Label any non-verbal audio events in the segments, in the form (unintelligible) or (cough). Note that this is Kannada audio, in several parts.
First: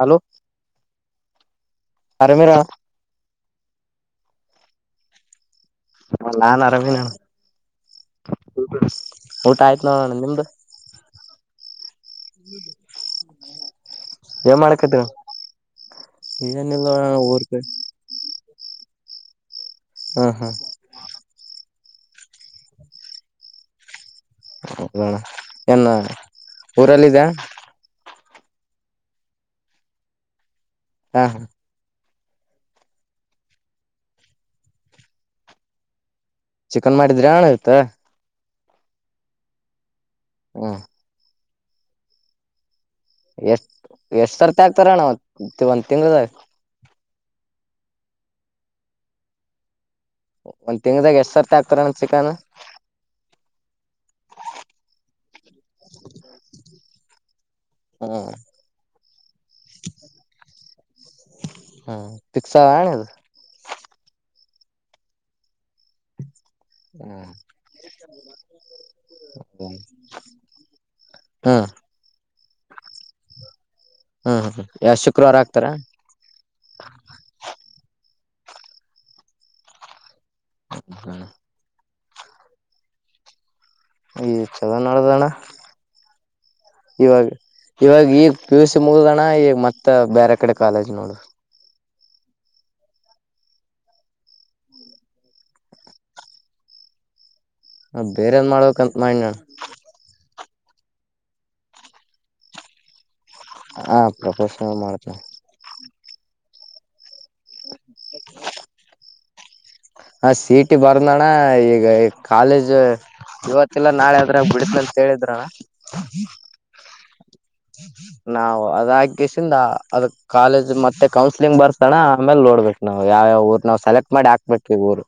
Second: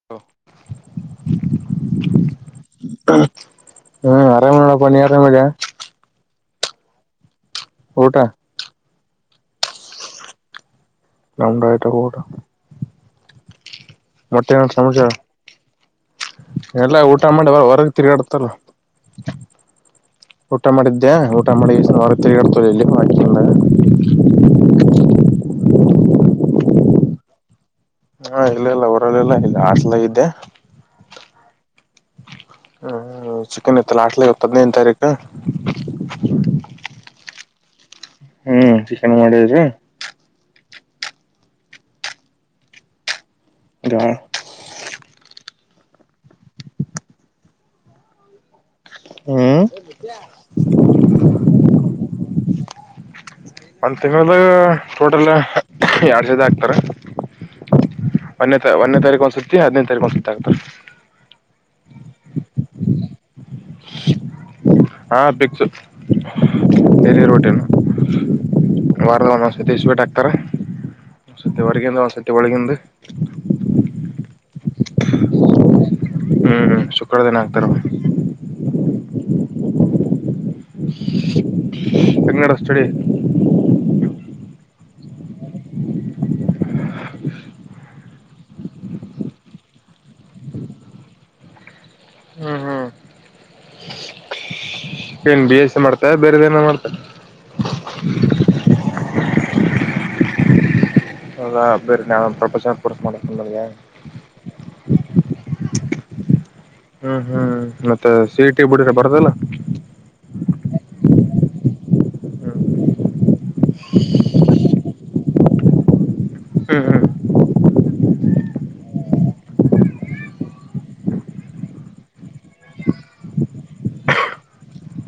ಹಲೋ ಆರಾಮಿರ ಹ್ಮ್ ಆರಾಮ್ ನ ನೀ ಆರಾಮ ಇಡಿಯ. ನಾನ್ ಆರಾಮ್ ಇದೀನಿಅಣ್ಣ. ಊಟ ಬ (inaudible) ಊಟ ಆಯ್ತ ನೋಣ ನಿಮ್ದು. ನಮ್ಮದು ಆಯಿತು ಊಟ ಮತ್ತೆ ಏನ್ ಎನ್ ಮಾಡಕತ್ರಿ ಸಮಾಚಾರ ಏನಿಲ್ಲ ಎಲ್ಲಾ ಊಟ ಊರ್ ಮಾಡಿ ಕಡೆ ಹೊರಗ್ ತಿರ್ಗಾಡ್ತಾ ಹಾ ಹಾ ಊಟ ಮಾಡಿದ್ದ್ಯಾ ಊಟ ಮಾಡಿ ಒರಗ ತೀರ್ಘಡ್ತಿದಾಳೆ ಇಲ್ಲಿ (unintelligible) ಹೋಣ ಏನ್ ಊರಲ್ಲಿದ್ಯಾ ಹಾ ಇಲ್ಲ ಇಲ್ಲ ರಲ್ಲ ಇಲ್ಲ ಇಲ್ಲ ಹಾಸ್ಟಲ್ ಇದೆ ಹಾ ಹಾ ಹ್ಮ್ ಚಿಕನ್ ಇತ್ತಲ್ಲ ಹಾಸ್ಟಲ್ ಅಧಿನೈದು ತಾರೀಕು ಚಿಕನ್ ಮಾಡಿದ್ರೆ ಹಣ ಆಯ್ತಾ. ಹ್ಮ್ ಚಿಕನ್ ಮಾಡಿದ್ರಿ ಹಾ ಎಷ್ಟ ಎಷ್ಟ್ ಸರ್ತಿ ಆಕ್ತಾರಣ.. ಬಂತಂಗದ ಹ್ಮ್ ಒಂದ್ ತಿಂಗ್ಳದಾಗ ಎಷ್ಟ್ ಸರ್ತಿ ಆಗ್ತಾರಣ ಚಿಕನ್ ಒಂದ್ ತಿಂಾಗ ಟೋಟಲ್ ಎಡ್ ಸದ ಆಾಕ್ತಾರ ಹ್ಮ್ ಒಂದೇ ತ ಒಂದೇ ತಾರೀಕು ಒ ಸುತ್ತಿ ಹದಿನೈದು ತಾರೀಕುಂದ ಸುತ್ತತಾಗ್ತು ಹ್ಮ ಪಕ್ಷಾನ ಹಾ ಅಪಿಕ್ಸು ೇರಿ ಹ್ಮ್ ರೋಟನು ವಾರದ ಒಂದೊಂದ್ ಸತಿ ಹ್ಮ್ ಇಸ್ಬೇಟ್ಟ ಹಕ್ತಾರೆ ಒಂದ್ ಸತಿ ಹೊರ್ಗಿಂದ ಒಂದ್ಸತಿ ಕೆಟ ಪಳಗಂದು ಹ್ಮ ಹ ಹ ಹ್ಮ್ ಹ್ಮ್ ಶುಕ್ರ ದಿನ ಆಗ್ತಾರ ಹಾ ತಗ್ಞಾರ ಅಷ್ಟಡಿ ಈ ಚಲೋ ನೋಡದಣ್ಣ ಇವಾಗ ಇವಾಗ ಈಗ ಪಿ ಯು ಸಿ ಮುಗುದಣ್ಣ ಈಗ ಮತ್ತ ಬೇರೆ ಕಡೆ ಕಾಲೇಜ್ ನೋಡ ಹ್ಮ್ ಹ್ಮ್ ಏನ್ ಬಿ ಎಸ್ ಮಾಡ್ತಾ ಬೇರೆದನ ಮಾಡ್ತಾ ಹ ಬೇರೆ ಏನ್ ಮಾಡಬೇಕಕ್ಂತ ಮಾಡನಣ ಹದ ಬೇರಿ ನಾವ ಒಂದು ಪ್ರಪಂಚ ಕೊಡ್ಸ್ ಮಾಡಿ ಹಾ ಪ್ರೊಫಷನಲ್ ಮಾಡ್ತ ಹ್ಮ್ ಹ್ಮ್ ಮತ್ತೆ ಸಿೀಟಿ ಬಿಡಿರ ಬರದಲ್ಲ ನಣ ಈಗ ಹ್ಮ್ ಕಾಲೇಜ್ ಇವತ್ತಲ್ಲ ನಾಳೆ ಆದದ್ರೆ ಬಿಡಿಸಂತ ಹೇಳೇಳಿದ್ರಣ್ಣ ಹ್ಮ್ ನಾವವು ಅದಸಿಂದ ಅದ ಕಾಲೇಜ್ ಮತ್ತೆ ಕೌನ್ಸಿಲಿಂಗ್ ಬರ್ತಣ ಆಮೇಲೆ ನೋಡ್ಬೇಕು ನಾವ್ ಯಾವ್ಯಾವ ಊರ್ ನಾವ್ ಸೆಲೆಕ್ಟ್ ಮಾಡಿ ಹಾಕ್ಬೇಕಕ್ ಈ ಊರು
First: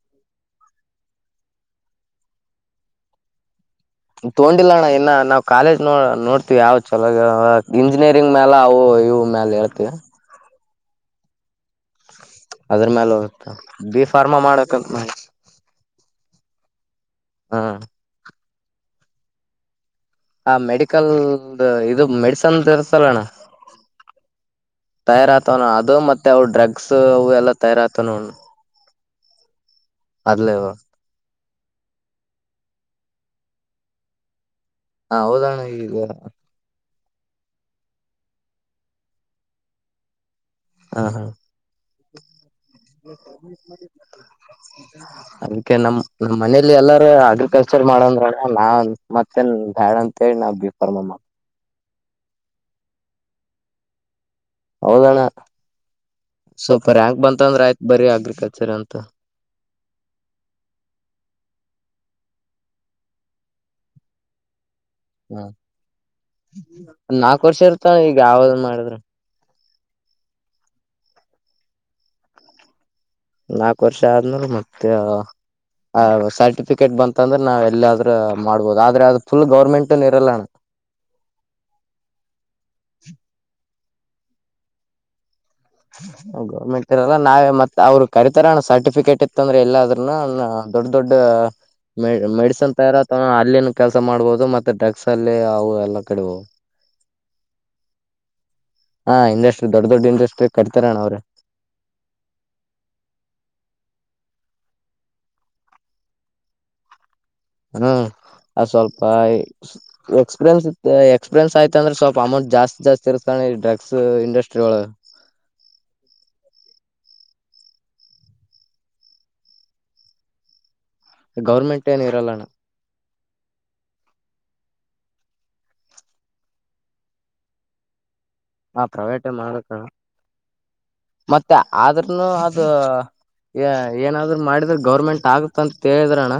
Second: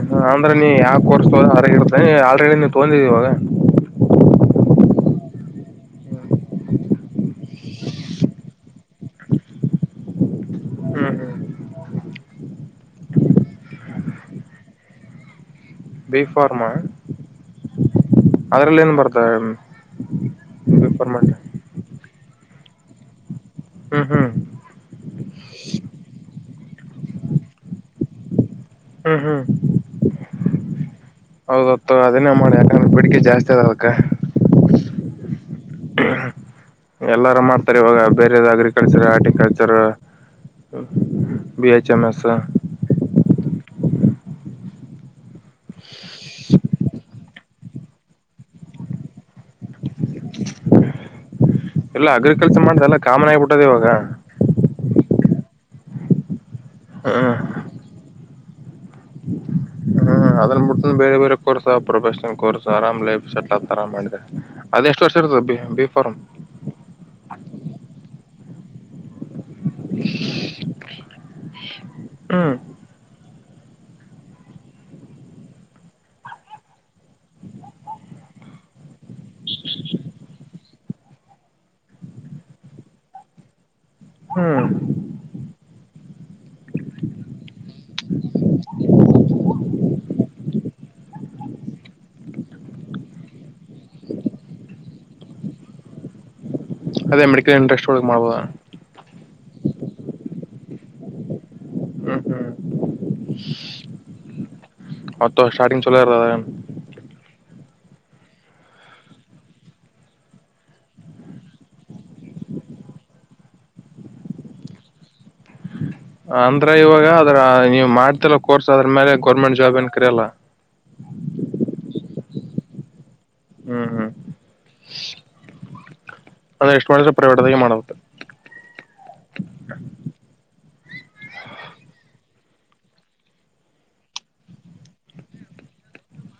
ಹ ಅಂದ್ರೆ ನೀ ಯಾಕೆ ಕೋರ್ಸ್ೋ ಹೊರಗ ಇರ್ತ ಆಲ್ರೆಡಿ ನೀ ತೊಂದಿದಿವಾಗ ತಗೊಂಡಿಲ್ಲಣ್ಣ ಇನ್ನ ನಾವ್ ಕಾಲೇಜ್ ನೋ ನೋಡ್ತಿೀವಿ ಯಾವ ಚಲೋ ಇಂಜಿನಿಯರಿಂಗ್ ಮೇಾಲ ಅವು ಇವು ಮ್ಯಾಲ ಹೇಳ್ತಿವಿ ಹ್ಮ್ ಹ್ಮ್ ಅದ್ರ ಮ್ಯಾಲ ಹೋಗತ ಬಿ ಫಾರ್ಮಾ ಮಾಡಕ ಬಿೀಫಫಾರ್ಮಾ ಹ್ಮ್ ಅದ್ರಲ್ಲಿ ಏನ್ ಬರ್ತಾರೆ. ಹ ಮೆಡಿಕಲ್ ಇದು ಮೆ ಚಂದ್ರ ತಲಣ ಹ್ಮ್ ಹ್ಮ್ ತಯಾರ ಆತವಣ ಅದು ಮತ್ತೆ ಅವ ಡ್ರಗ್ ಬಕ್ಸ್ ಅವು ಎಲ್ಲಾ ತಯಾರ ಆತ ನೋ ಹ್ಮ್ ಹ್ಮ್ ಅದಲೇವ ಹೌದತ್ತು ಅದನೇ ಮಾಡಿ ಯಾಕಂದ್ರೆ ಬಿಡಿಕೆ ಜಾಸ್ತಿ ಅದ ಅದಕ್ಕ ಹಾ ಹೌದೋಣ ಈಗ ಎಲ್ಲಾರು ಮಾಡ್ತಾರೆ ಇವಾಗ ಬೇರೆ ಅಗ್ರಿಕಲ್ಚರ್ ಹಾರ್ಟಿಕಲ್ಚರ್ ಹ ಹ ಬಿ ಹೆಚ್ ಎಮ್ ಎಸ್ ಅದಕ್ಕೆ ನಮ ನಮ್ಮ್ ಮನೇಲಿ ಎಲ್ಲಾರ ಅಗ್ರಿಕಲ್ಚರ್ ಮಾಡಂದ್ರಣ ನಾನ್ ಮತ್ತೇನ್ ಬ್ಯಾಡ ಅಂತೇಳಿ ನಾವ ಬಿಫಾರ್ಮಮ್ಮ ಎಲ್ಲ ಅಗ್ರಿಕಲ್ಚರ್ ಮಾಡ್ದ ಎಲ್ಲ ಕಾಮನ್ ಆಗಿಬಿಟ್ಟದ ಇವಾಗ ಅವಲಣ್ಣ ಸ್ವಲ್ಪ ರ್ಯಾಂಕ್ ಹ್ಮ್ ಬಂತಂದ್ರ ಆಯ್ತ್ ಬರಿ ಆಗ್್ರಿ ಕಚರ ಅಂತ ಹ್ಮ್ ಅದನ್ ಬಿಟ್ಟ ಬೇರೆ ಬೇರೆ ಕೋರ್ಸ್ ಪ್ರೊಫೆಷನಲ್ ಕೋರ್ಸ್ ಆರಾಮ್ ಲೈಫ್ೆಟ್ಲ್ ಆ ಆರಾಮ್ ಮಾಡಿದೆ ಅದ ಎಷ್ಟು ವರ್ಷ ಹ್ಮ ಇರ್ತದೆ ಬಿ ಬಿ ಫಾರ್ಮ್ ನಾಕು ವರ್ಷ ಇರ್ತಾನ ಈಗ ಯಾವ್ ಮಾಡ. (unintelligible) ಹ್ಮ್ ನಾಕು ವರ್ಷ ಆದ್ಮ್ರ ಮತ್ತೆ ಸರ್ಟಿಫಿಕೇಟ್ ಬಂತ ಅಂದ್ರೆ ನಾವ್ ಎಲ್ಲಾದ್ರೂ ಮಾಡ್ಬೋದು ಆದ್ರೆ ಅದು ಫುಲ್ ಗೌರ್ಮೆಂಟನ್ ಇರಲ್ಲಣ ಹ್ಮ್ ಗೌರ್ಮೆಂಟ್ ಇರಲ್ಲ ನಾವೇ ಮತ್ತೆ ಅವರು ಕರಿತರೋಣ ಸರ್ಟಿಫಿಕೇಟ್ ಇತ್ತಂದ್ರೆ ಎಲ್ಲ ಅ್ರನ ದೊಡ್ ದೊಡ್ಡ ಮೆ ಮೆಡಿಸನ್ ತಯಾರತ ಅಲ್ಲಿನ ಕೆಲ್ಸ ಮಾಡ್ಬೋುದು ಮತ್ತೆ ಡ್ರಗ್ಸ್ ಅಲ್ಲಿ ಅವು ಎಲ್ಲಾ ಕೆಡಬವು ಅದೇ ಮೆಡಿಕಲ್ ಇಂಟ್ರೆಸ್ಟ್ ಅಲಿ ಮಾಡ್ಬೋದು. ಹಾ ಇಂಡಸ್ಟ್ರಿ ದೊಡ್ಡ ದೊಡ್ಡ ಇಂಡಸ್ಟ್ರಿ ಕಟ್ತಾರಣ ಅವ್ರರು ಹ್ಮ್ ಹ್ಮ್ ಮತ್ತ ಸ್ಟಾರ್ಟಿಂಗ್ ಚಳಿಹಿರ್ತದೇನು ಹ್ಮ್ ಅದು್ ಸ್ವಲ್ಪ ಎಕ್ಸ್ಪೀರಿಯನ್ಸ್ ಎಕ್ಸ್ಪೀರಿಯನ್ಸ್ ಆಯ್ತ ಅಂದ್ರೆ ಸ್ವಲ್ಪ ಅಮೌಂಟ್ ಜಾಸ್ತಿ ಜಾಸ್ತಿ ಇರ್ಸ್ತಾನೆ ಡ್ರಗ್ಸ್ ಇಂಡಸ್ಟ್ರಿ ಒಳ ಅಂದ್ರ ಇವಾಗ ಅದ್ರ ನೀವು್ ಮಾಡ್ತಿಲ್ಲ ಕೋರ್ಸ್ ಅದ್ರ ಮೇಲೆ ಗೌರ್ಮೆಂಟ್ ಜಾಬ್ ಏನ್ ಕರಿಲ್ಲ ಗೌರ್ಮೆಂಟ್ ಏನ್ ಇರಲ್ಲಣ ಹ್ಮ್ ಹ್ಮ್ ಅದ ಎಷ್ಟು ಮಾಡ ಪ್ರವೇಟ್ ದಗ ಮಾಡಬೇಕು. ಹಾ ಪ್ರೈವೇಟೇ ಮಾಡಕಣ ಮತ್ತೆ ಆದ್ರನು ಅದು ಏನಾದ್ರು ಮಾಡಿದ್ರ ಗೌರ್ಮೆಂಟ್ ಆಗುತ್ತ ಅಂತ ಹೇಳಿದ್ರಣ್ಣ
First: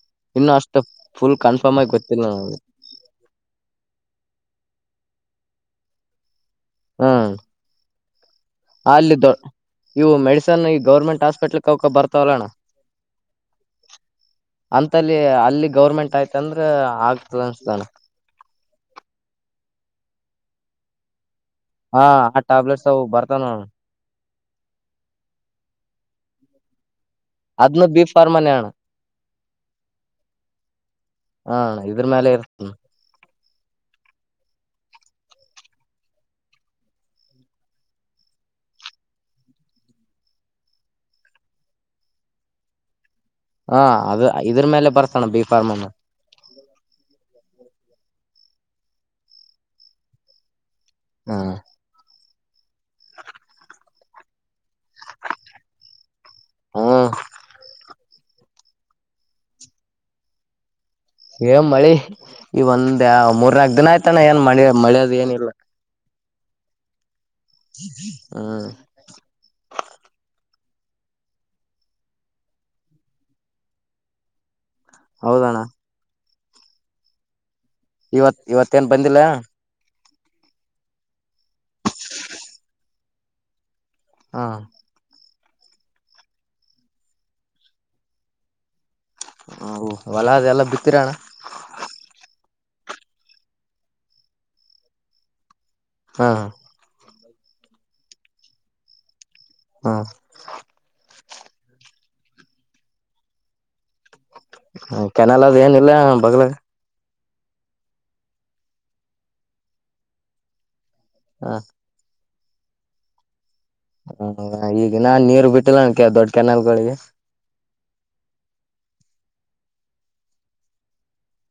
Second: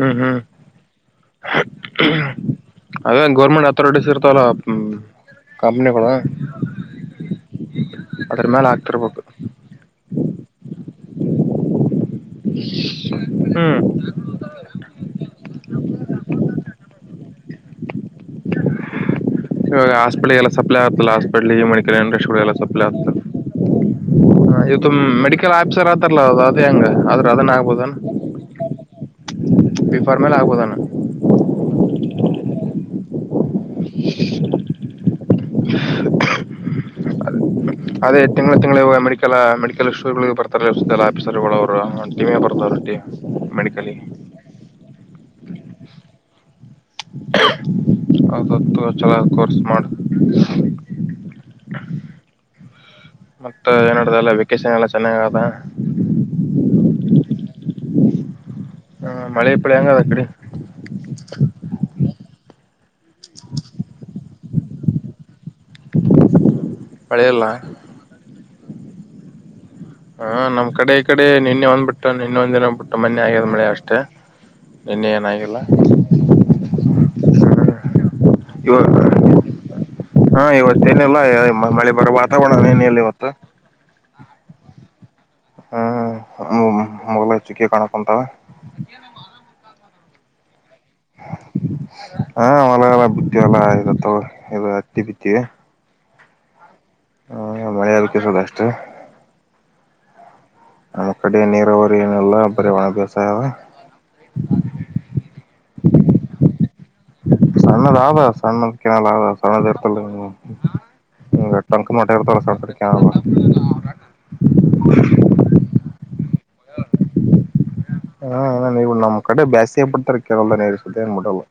ಹ್ಮ್ ಹ್ಮ್ ಇನ್ನು ಅಷ್ಟು ಫುಲ್ ಕನ್ಫರ್ಮ್ ಆಗಿ ಗೊತ್ತಿಲ್ಲ ನನಗೆ ಅದೇ ಗೌರ್ಮೆಂಟ್ ಅಥಾರಿಟೀಸ್ ಇರ್ತಲ್ಲ. ಕಂಪನಿಗಳು ಹ್ಮ್ (inaudible) ಅಲ್ಲಿ ಆಗ್ತಿರ್ಬೇಕು ಇವು ಮೆಡಿಸನ್ ಈ ಗೌರ್ಮೆಂಟ್ ಹಾಸ್ಪಟಲ್ ಕ ಅವ ಬರ್ ತಲೋಣ ಹ್ಮ್ ಅಂತಲ್ಲಿ ಅಲ್ಲಿ ಗೌರ್ಮೆಂಟ್ ಆಯ್ತ ಅಂದ್ರ ಆಗ್ತದ ಅನ್ಸ್ತಾನ ಇಾಗ ಹಾಸ್ಪಟ್ಲ್ ಎಲ್ಲ ಸಪ್ಲೈ ಆಗತಲ್ಲಸ್ ಮಕ ಹಾ ಅ್ರ ಆ ಶಡಲ್ಲ ಸೊಲ ಟ್ಯಾಬ್ಲೆಟ್ಸ್ ಅತ ಅವು ಬರ್ತಾನ ಹ ಇವತ್ತು್ ಮೆಡಿಕಲ್ ಆಫೀಸರ್ ಆತಾರಲ್ಲ ಅದು ಅದೇ ಹೆಂಗ ಆದ್ರೆ ಅದನ್ನ ಅದ್ನು ಆಗ್ಬೋದಣ ಬಿ ಫಾರ್ಮನೇ ಅಣ್ಣ ಬಿಫಾರ್್ಮೇಲೆ ಆಗ್ಬೋದಣ ಹ್ಮ ಹೂ ಹೂ ಹೂ ಹು ಅದೇ ತಿಂಗಳ ತಿಂಗಳ ಮೆಡಲ್ ಮೆಡಿಕಲ್ ಶ್ಟೋರ್ ಬರ್ತಾರೆ ಆಫೀಸರ್ ಗಳು ಅವರು ಟಮ ಬರ್ತವ್ ಹಾ ಅದು ಇದ್ರ ಮೇಲೆ ಬರ್ಸೋಣ ಬಿ ಫಾರ್ಮನ್ನು ಹೌದತ್ತು ಚಲ ಕೋರ್ಸ್ ಮಾಡು ಹ್ಮ ಮತ್ತತ್ ಏನಡಲ್ಲ ಷಲ್ಲ ಚೆನ್ನಾಗಾದಾ ಹ್ಮ್ ಹ ಮಳೆ ಪಳ ಹೆಂಗದ ಅ ಕಡೆ ಮಾಡಿ ಇವನ್ ಮೂರ್ ನಕಕ್ ದಿನಯ್ತಾನ ನ್ ಮಾಡ ಅೆ ಮಳೆ ಅದ ಏನಿಲ್ಲ ಮಳೆ ಇಲ್ಲ ಹಾ ಹಾ ನಮ್ ಕಡೆ ಈ ಕಡೆ ನಿನ್ನೆ ಒಂದ್ಬಿಟ್ಟು ನಿನ್ನೆಂದ ದಿನಂದ್ಬಿಟ್ಟು ಮೊನ್ನೆ ಆಗ್ಯದ್ ಮಳೆ ಅಷ್ಟೇ ನಿನ್ನೆ ಏನಾಗಿಲ್ಲ ಹೌದಣ್ಣ ಇವತ್ ಇವತ್ತೇನ್ ಬಂದಿಲ್ಲ ಇವಾಗ ಹಾ ಇವತ್ತೇಏನಿಲ್ಲ ಮಳೆ ಬರ ವಾತಾವರಣ ಏನಲ್ಲ ಇವತ್ತು ಹಾ ಹ್ಮ್ ಮೊದಲ ಚುಕ್ಕೆ ಕಾಣಕ್ಂತಾವ ಹ ಹೊಲ ಅ ಎಲ್ಲ ಬಿ ಹಾ ಎ ಎಲ್ಲ ಬಟ್ಟಿ ಎಲ್ಲ ಇತ್ತ ಇ ಹತ್ತಿ ಬಿಟ್ಟಿ ಹಾ ಹಾ ಹ್ಮ ಮಳೆ ಅದ ಕಿಸದ ಅಷ್ಟು ಹಾ ನಮ್ಮ ಕಡೆ ನೀರಾವರಿ ಏನಲ್ಲ ಬರ ಒಣಭ್ಯಾಸಾಯ ಕೆನಲ್ ಅದು ಏನಿಲ್ಲ ಬಗ್ಲಾಗ ಸಣ್ಣದ ಆಾ ಸಣ್ಣದ ಕಿನಾಲ ಆ ಸಣ್ಣದ ಇರ್ತಲ್ಲ ಹ ಟಂಕ್ ಮಟ ಇರ್ತವ ಪ್ರ ಕೆನಲ್ ಗಳಿಗೆ ಹಾ ನೀವು ನಮ್ಮ್ ಕಡೆ ಬ್ಯಾಸಿಯ ಪಡ್ತಾರ ಕರಳದ ನೀಸುತ್ತೆ ಏನ್ಬಿಟಲ್ಲ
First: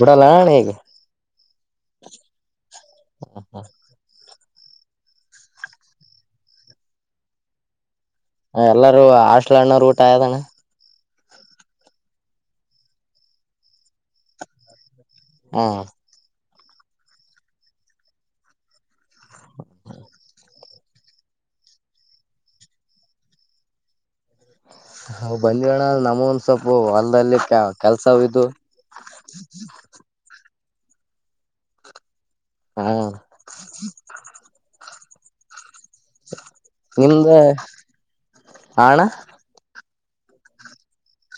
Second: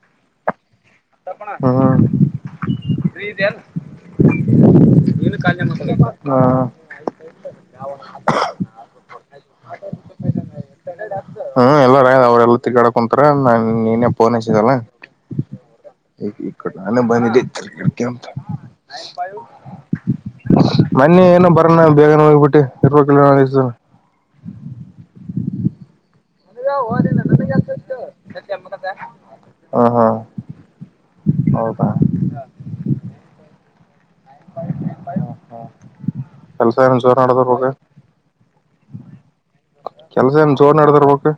ಬಿಡಲ್ಲ ಅಣ್ಣ ಈಗ ಣ ೀ ಇದಲ್ಲ ನೀನು ಮ ಎಲ್ಲಾರೂ ಹಸ್ಲ ಹಣ್ಣೋರು ಊಟ ಆದದಾನ ಹ್ಮ್ ಎಲ್ಲಾರಯ ಅವ್ರ ಎಲ್ಲ ತಿಗಾಡ ಕುಂತಾರ ನಾನ್ ನೀನೇ ಪಫೋನ್ಸಿದಲ್ಲ. ಹಾ ಈ ನಾನ ಬಂದಿದ್ದಂತ ಮನ್ನಿ ಏನೋ ಬರಣ ಬೇಗನೆ ಹೋಗ್ಬಿಟ್ಟಿ ಇರ್ ಕಲೋ ನ. ಹ ಬಂದಿರೋಣ್ಣ ನಮ್ಮ ಸ್ೊಪ ಒಂದಲ್ಲಿ ಕೆಲ್ಸ ಇು ಹಾ ಹಾ ಹೌದಾ ಹಾ ಲ ಒಕ್ತ ಕೆಲಸ ನಚರ ಅಡ ತರ್ಪಕ ಆಣ ಕೆಲ್ಸ ಏನ್ ಜೋರ್ ನಡದರ್ಬೇಕು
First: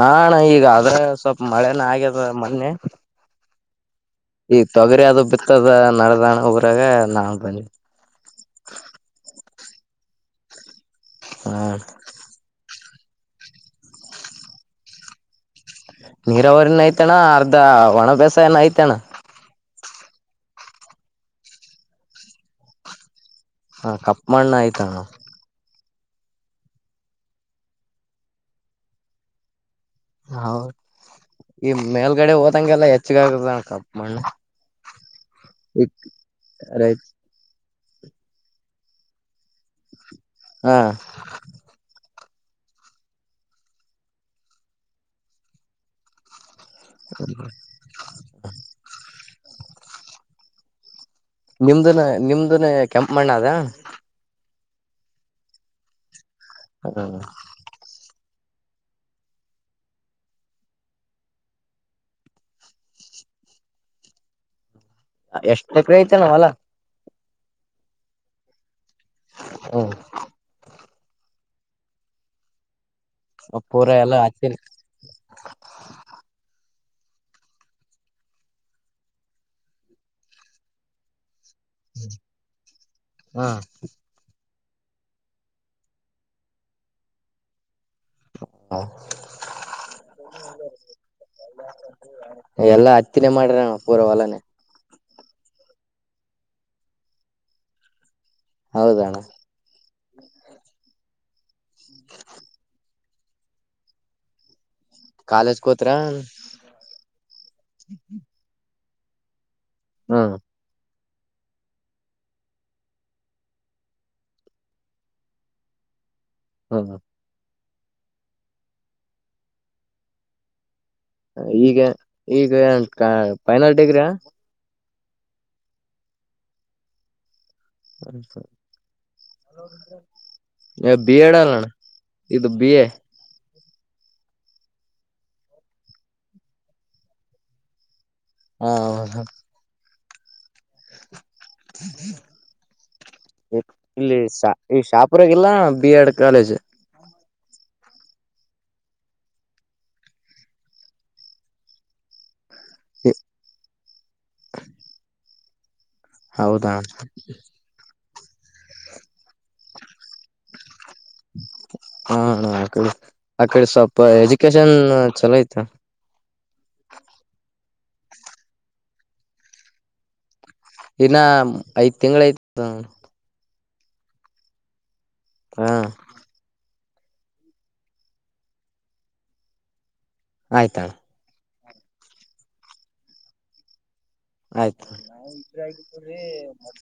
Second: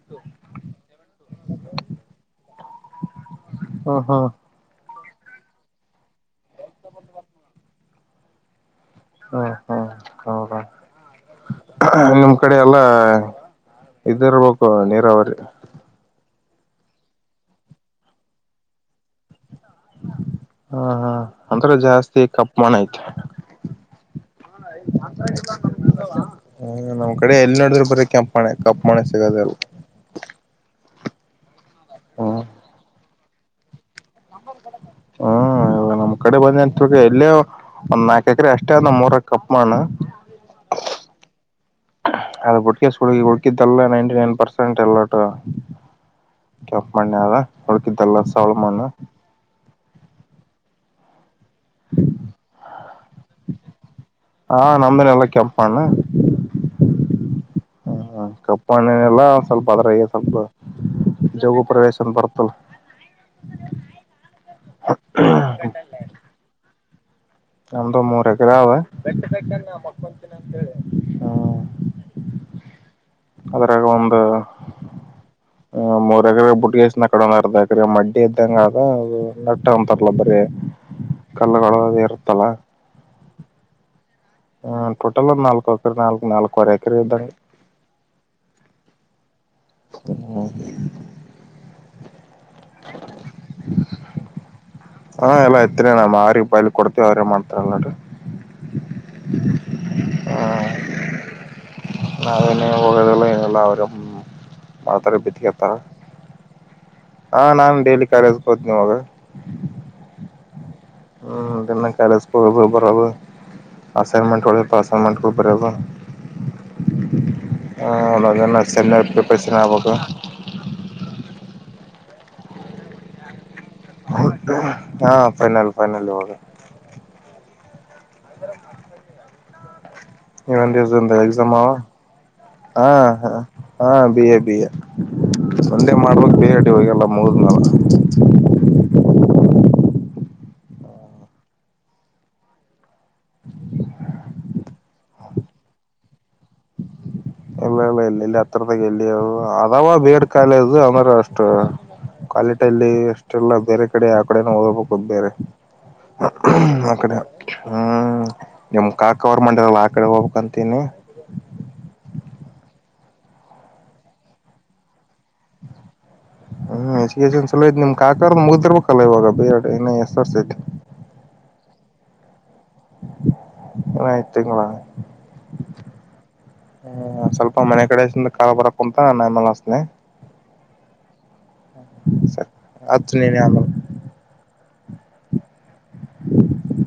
ಹಾಣ್ಣ ಈಗ ಆದ್ರೆ ಸ್ವಲ್ಪ ಮಳೆನ ಆಗ್ಯದ ಮೊನ್ನೆ ಹ್ಮ ಹ್ಮ್ ಆಯ್ತ ಅದ್ರ ಅದು ಬಿತ್ತದ ನಡದಾಣ ಒಗ್ರಾಗ ನಾ ಬಂದವಿ. ಹ್ಮ ಹಾ ಹೌದಾ ಹ ನಿಮ್ ಕಡೆ ಎಲ್ಲ ಇದಿರ್ಬೇಕು ನೀರಾವರಿ ನೀರಾವರಿನ ಐ್ತಣ್ಣ ಅರ್ಧ ಒಣ ಬ್ಯಸಾಯಏನ ಐ್ತಣ್ಣ ಹಾ ಹಾ ಒಥರ ಜಾಸ್ತಿ ಕಪಮಾನ ಐ್ತೆ. ಹಾ ಕಪ್ಪ ಮಣ್ಣ ಆಯ್ತಣ್ಣ ಹ್ಮ ನಮ್ಮ್ ಕಡೆ ಎಲ್ಲಿ ನೋಡಿದ್ರರು ಬರ್ರ ಕೆಂಪ ಮಣೆ ಕಪ್ಪು ಮಣೆ ಸಿಗದರು ಹೌದು ಈ ಮೇಲ್ಗಡೆ ಹ್ಮ್ ಹೋದಂಗೆಲ್ಲ ಹೆ.. ಚಿಕಕ್ಕಾಗದ ಕಪ್ ಮ ಹ್ಮ್ ಇವಾಗ ನಮ್ ಕಡೆ ಬಂದ ನತ್ ಎಲ್ಲೇ ಒಂದಾಲ್ಕ ಎಕರೆ ಅಷ್ಟೇ ನ ಮೂೂರ ಕಪ್ಪಣ. ಹಾ ಅದ ಬುಟ್ಕುಡು ಉುಡುಕಿದ್ದಲ್ಲ ನೈನ್ಟಿ ನೈನ್ ಪರ್ಸೆಂಟ್ ಎಲ್ಲಟ ಕೆಪ್ ಮಣ್ಣಿದ ಹುಳ್ಕಿದ್ದಲ್ಲ ಸಾವಳ ಮಾನ. ನಿಮ್ದನ ನಿಮ್ದನೆ ಯಾ. ಕೆಂಪ ಮಣ್ಣಾ ಅದ. ಹಾ ನಮ್ಮದ್ರಗು ಕೆಂಪ ಮಣ್ಣ. ಹ್ಮ ಹ್ಮ ಕಪ್ಪಣ್ಣನೆ ಎಲ್ಲ ಸ್ವಲ್ಪ ಅದ್ರಾಗ ಸ್ವಲ್ಪ ಜೋಗು ಪ್ರವೇಶನ್ ಬರ್ತಲ್ಲ. ಎಷ್ಟ ಎಕರೆ ಐತ. ಇತ್ತೆನೆ ಹೊಲಾ. ನಮ್ಮೂದು ಮೂರ ಎಕರ ಅವ. ಬೆಟ್ಟ ಬೇಟಾನ ಹ್ಮ ಮುಂಕ್ತೀನಿ ಅಂತೇಳಿ. ಅದರಾಗ ಪೂರ ಎಲ್ಲ ಒಂದು.... ಹತ್ತಿನ ಮೂರ್ ಎಕರೆ ಬುಟ್ಟಿಗೆ. ನ ಕಡರ್ದಕ್ರೀ ಮಡ್ಡಿ ಇದ್ದಂಗ ಆದ ನಟ್ಟ ಅಂತರ್ಲ್ಲ ಬರೆ. ಕಲ್ಲಗಳ ಇರುತ್ತೆ. ಹ ಹಾ ಹು ಟೋಟಲ್ ನಾಲ್ಕುಅಕತಿ ನಾಲ್ಕು ನಾಲ್ಕುವರೆ ಎಕರೆ ಇದ. ಹಾ ಏನ್ ಮಾಡಾಕತ್ತಿ. ಎಲ್ಲಾ ಹತ್ತಿನೇ ಮಾಡ್ರಣ ಪೂರ ಹೊಲಾನ ಹಾ ಎಲ್ಲ ಇತ್ನನೆ ನಮ್ ಆ್ರಿಗೆ ಬಾಯ್ಲಿ ಕೊಡ್ತೀವಿ ಅವ್ರ ಮಾಡ್ತಾರಲ್ಲ ನೋಡರಿ ಹೌದಣ್ಣ ನಾವೇನ ಹೋಗೋದು ಎಲ್ಲ ಅವರ ಕಾಲೇಜ್ ಕೋತ್ರರ ಹಾ ನಾನ್ ಡೇಲಿ ಕರೆಸ್ಬಹದು ನಮಗೆ ಹ್ಮ ಹ್ಮನ್ನ ಕ್ಯಾಲೇಜ ಪ ಬರ ಅಸೈನ್ಮೆಂಟ್ ಹೊಳೆಯ ಅಸೈನ್ಮೆಂಟ್ಗಳು ಬರುವ ಹ್ಮ ಹ ಸ ಪ್ರಿಪರೇಶನ್ಾಗ ಈಗ ಈಗ ಫೈನಲ್ ಡಡಿಗ್ರಿಯಾ ಹಾ ಫೈನಲ್ ಫೈನಲ್ ಹೋಗ ಅದರ ಹಲೋ ನೀಂದ ಎಕ್ಸಾಮ ಆವಾ ಇದು ಬಿ ಎ ಹ ಹ ಹಾ ಬಿಿಯ ಬಿಿಯ ಒಂದೇ ಮಾಡ್ಬೇಕಕ್ ಬಿಟಿ ಹೋಗಲ್ಲ ಮುಗದ ಮಾಲ ಹಾ ಇಲ್ಲಿ ಈ ಶಾಪುರಗಲ್ಲ ಬಿ ಎಡ್ ಕಾಲೇಜ್ ಇಲ್ಲ ಇಲ್ಲ ಇಲ್ಲ ಇಲ್ಲಿ ಹತ್ರದಾಗ ಎಲ್ಲಿರು ಅದಾವ ಬೇಡ್ ಕಾಲದು ಅಂದ್ರೆ ಅಷ್ಟ ಕ್ಾಲಿ ಕಲ್ಲಿ ಅಷ್ಟೆಲ್ಲ ಬೇರೆ ಕಡೆ ಆ ಕಡೆನ ಓದಬೇಕು ಅ ಬೇರೆ ಹೌದಾ ಮಡೆ ಹ್ಮ್ ನಿಮ್ ಕಾಕ ಅವ್ರ ಮಂಡಿರಲ್ಲ ಆ ಕಡೆ ಹೋಗ್ಬೇಕಕ್ಂತನಿ ಹ ಆ ಆಕಡೆ ಸ್ವಲ್ಪ ಎಜುಕೇಶನ್ ಚಲೋ ಆಐ್ತ. ಹ್ಮ್ ಚಲೋದು ನಿಮ್ಮ್ ಕಾಕಾರ್ರ ಮುಗಿರ್ಬೇಕಲ್ಲ ಇವಾಗ ಬೇಡಡು ಏ ಎಸ್ರ್ಸೈತಿ ಇನ್ನ ಐದ್ ತಿಂಗಗಳ ಐತ್ ಹ ಯತ್ಯಂಗಾ ಹಾ ಹ್ಮ ಸ್ವಲ್ಪ ಮನೆ ಕಡೆಸಿಂದ ಕಾಳ ಬರಕ್ ಕುಂತ ನ ಆಮೇಲೆಸನೆ. ಆಯ್ತಾ ರಿ ಅತ್ತುನೇನ ಆಮ ಆಯ್ತ ನಾ್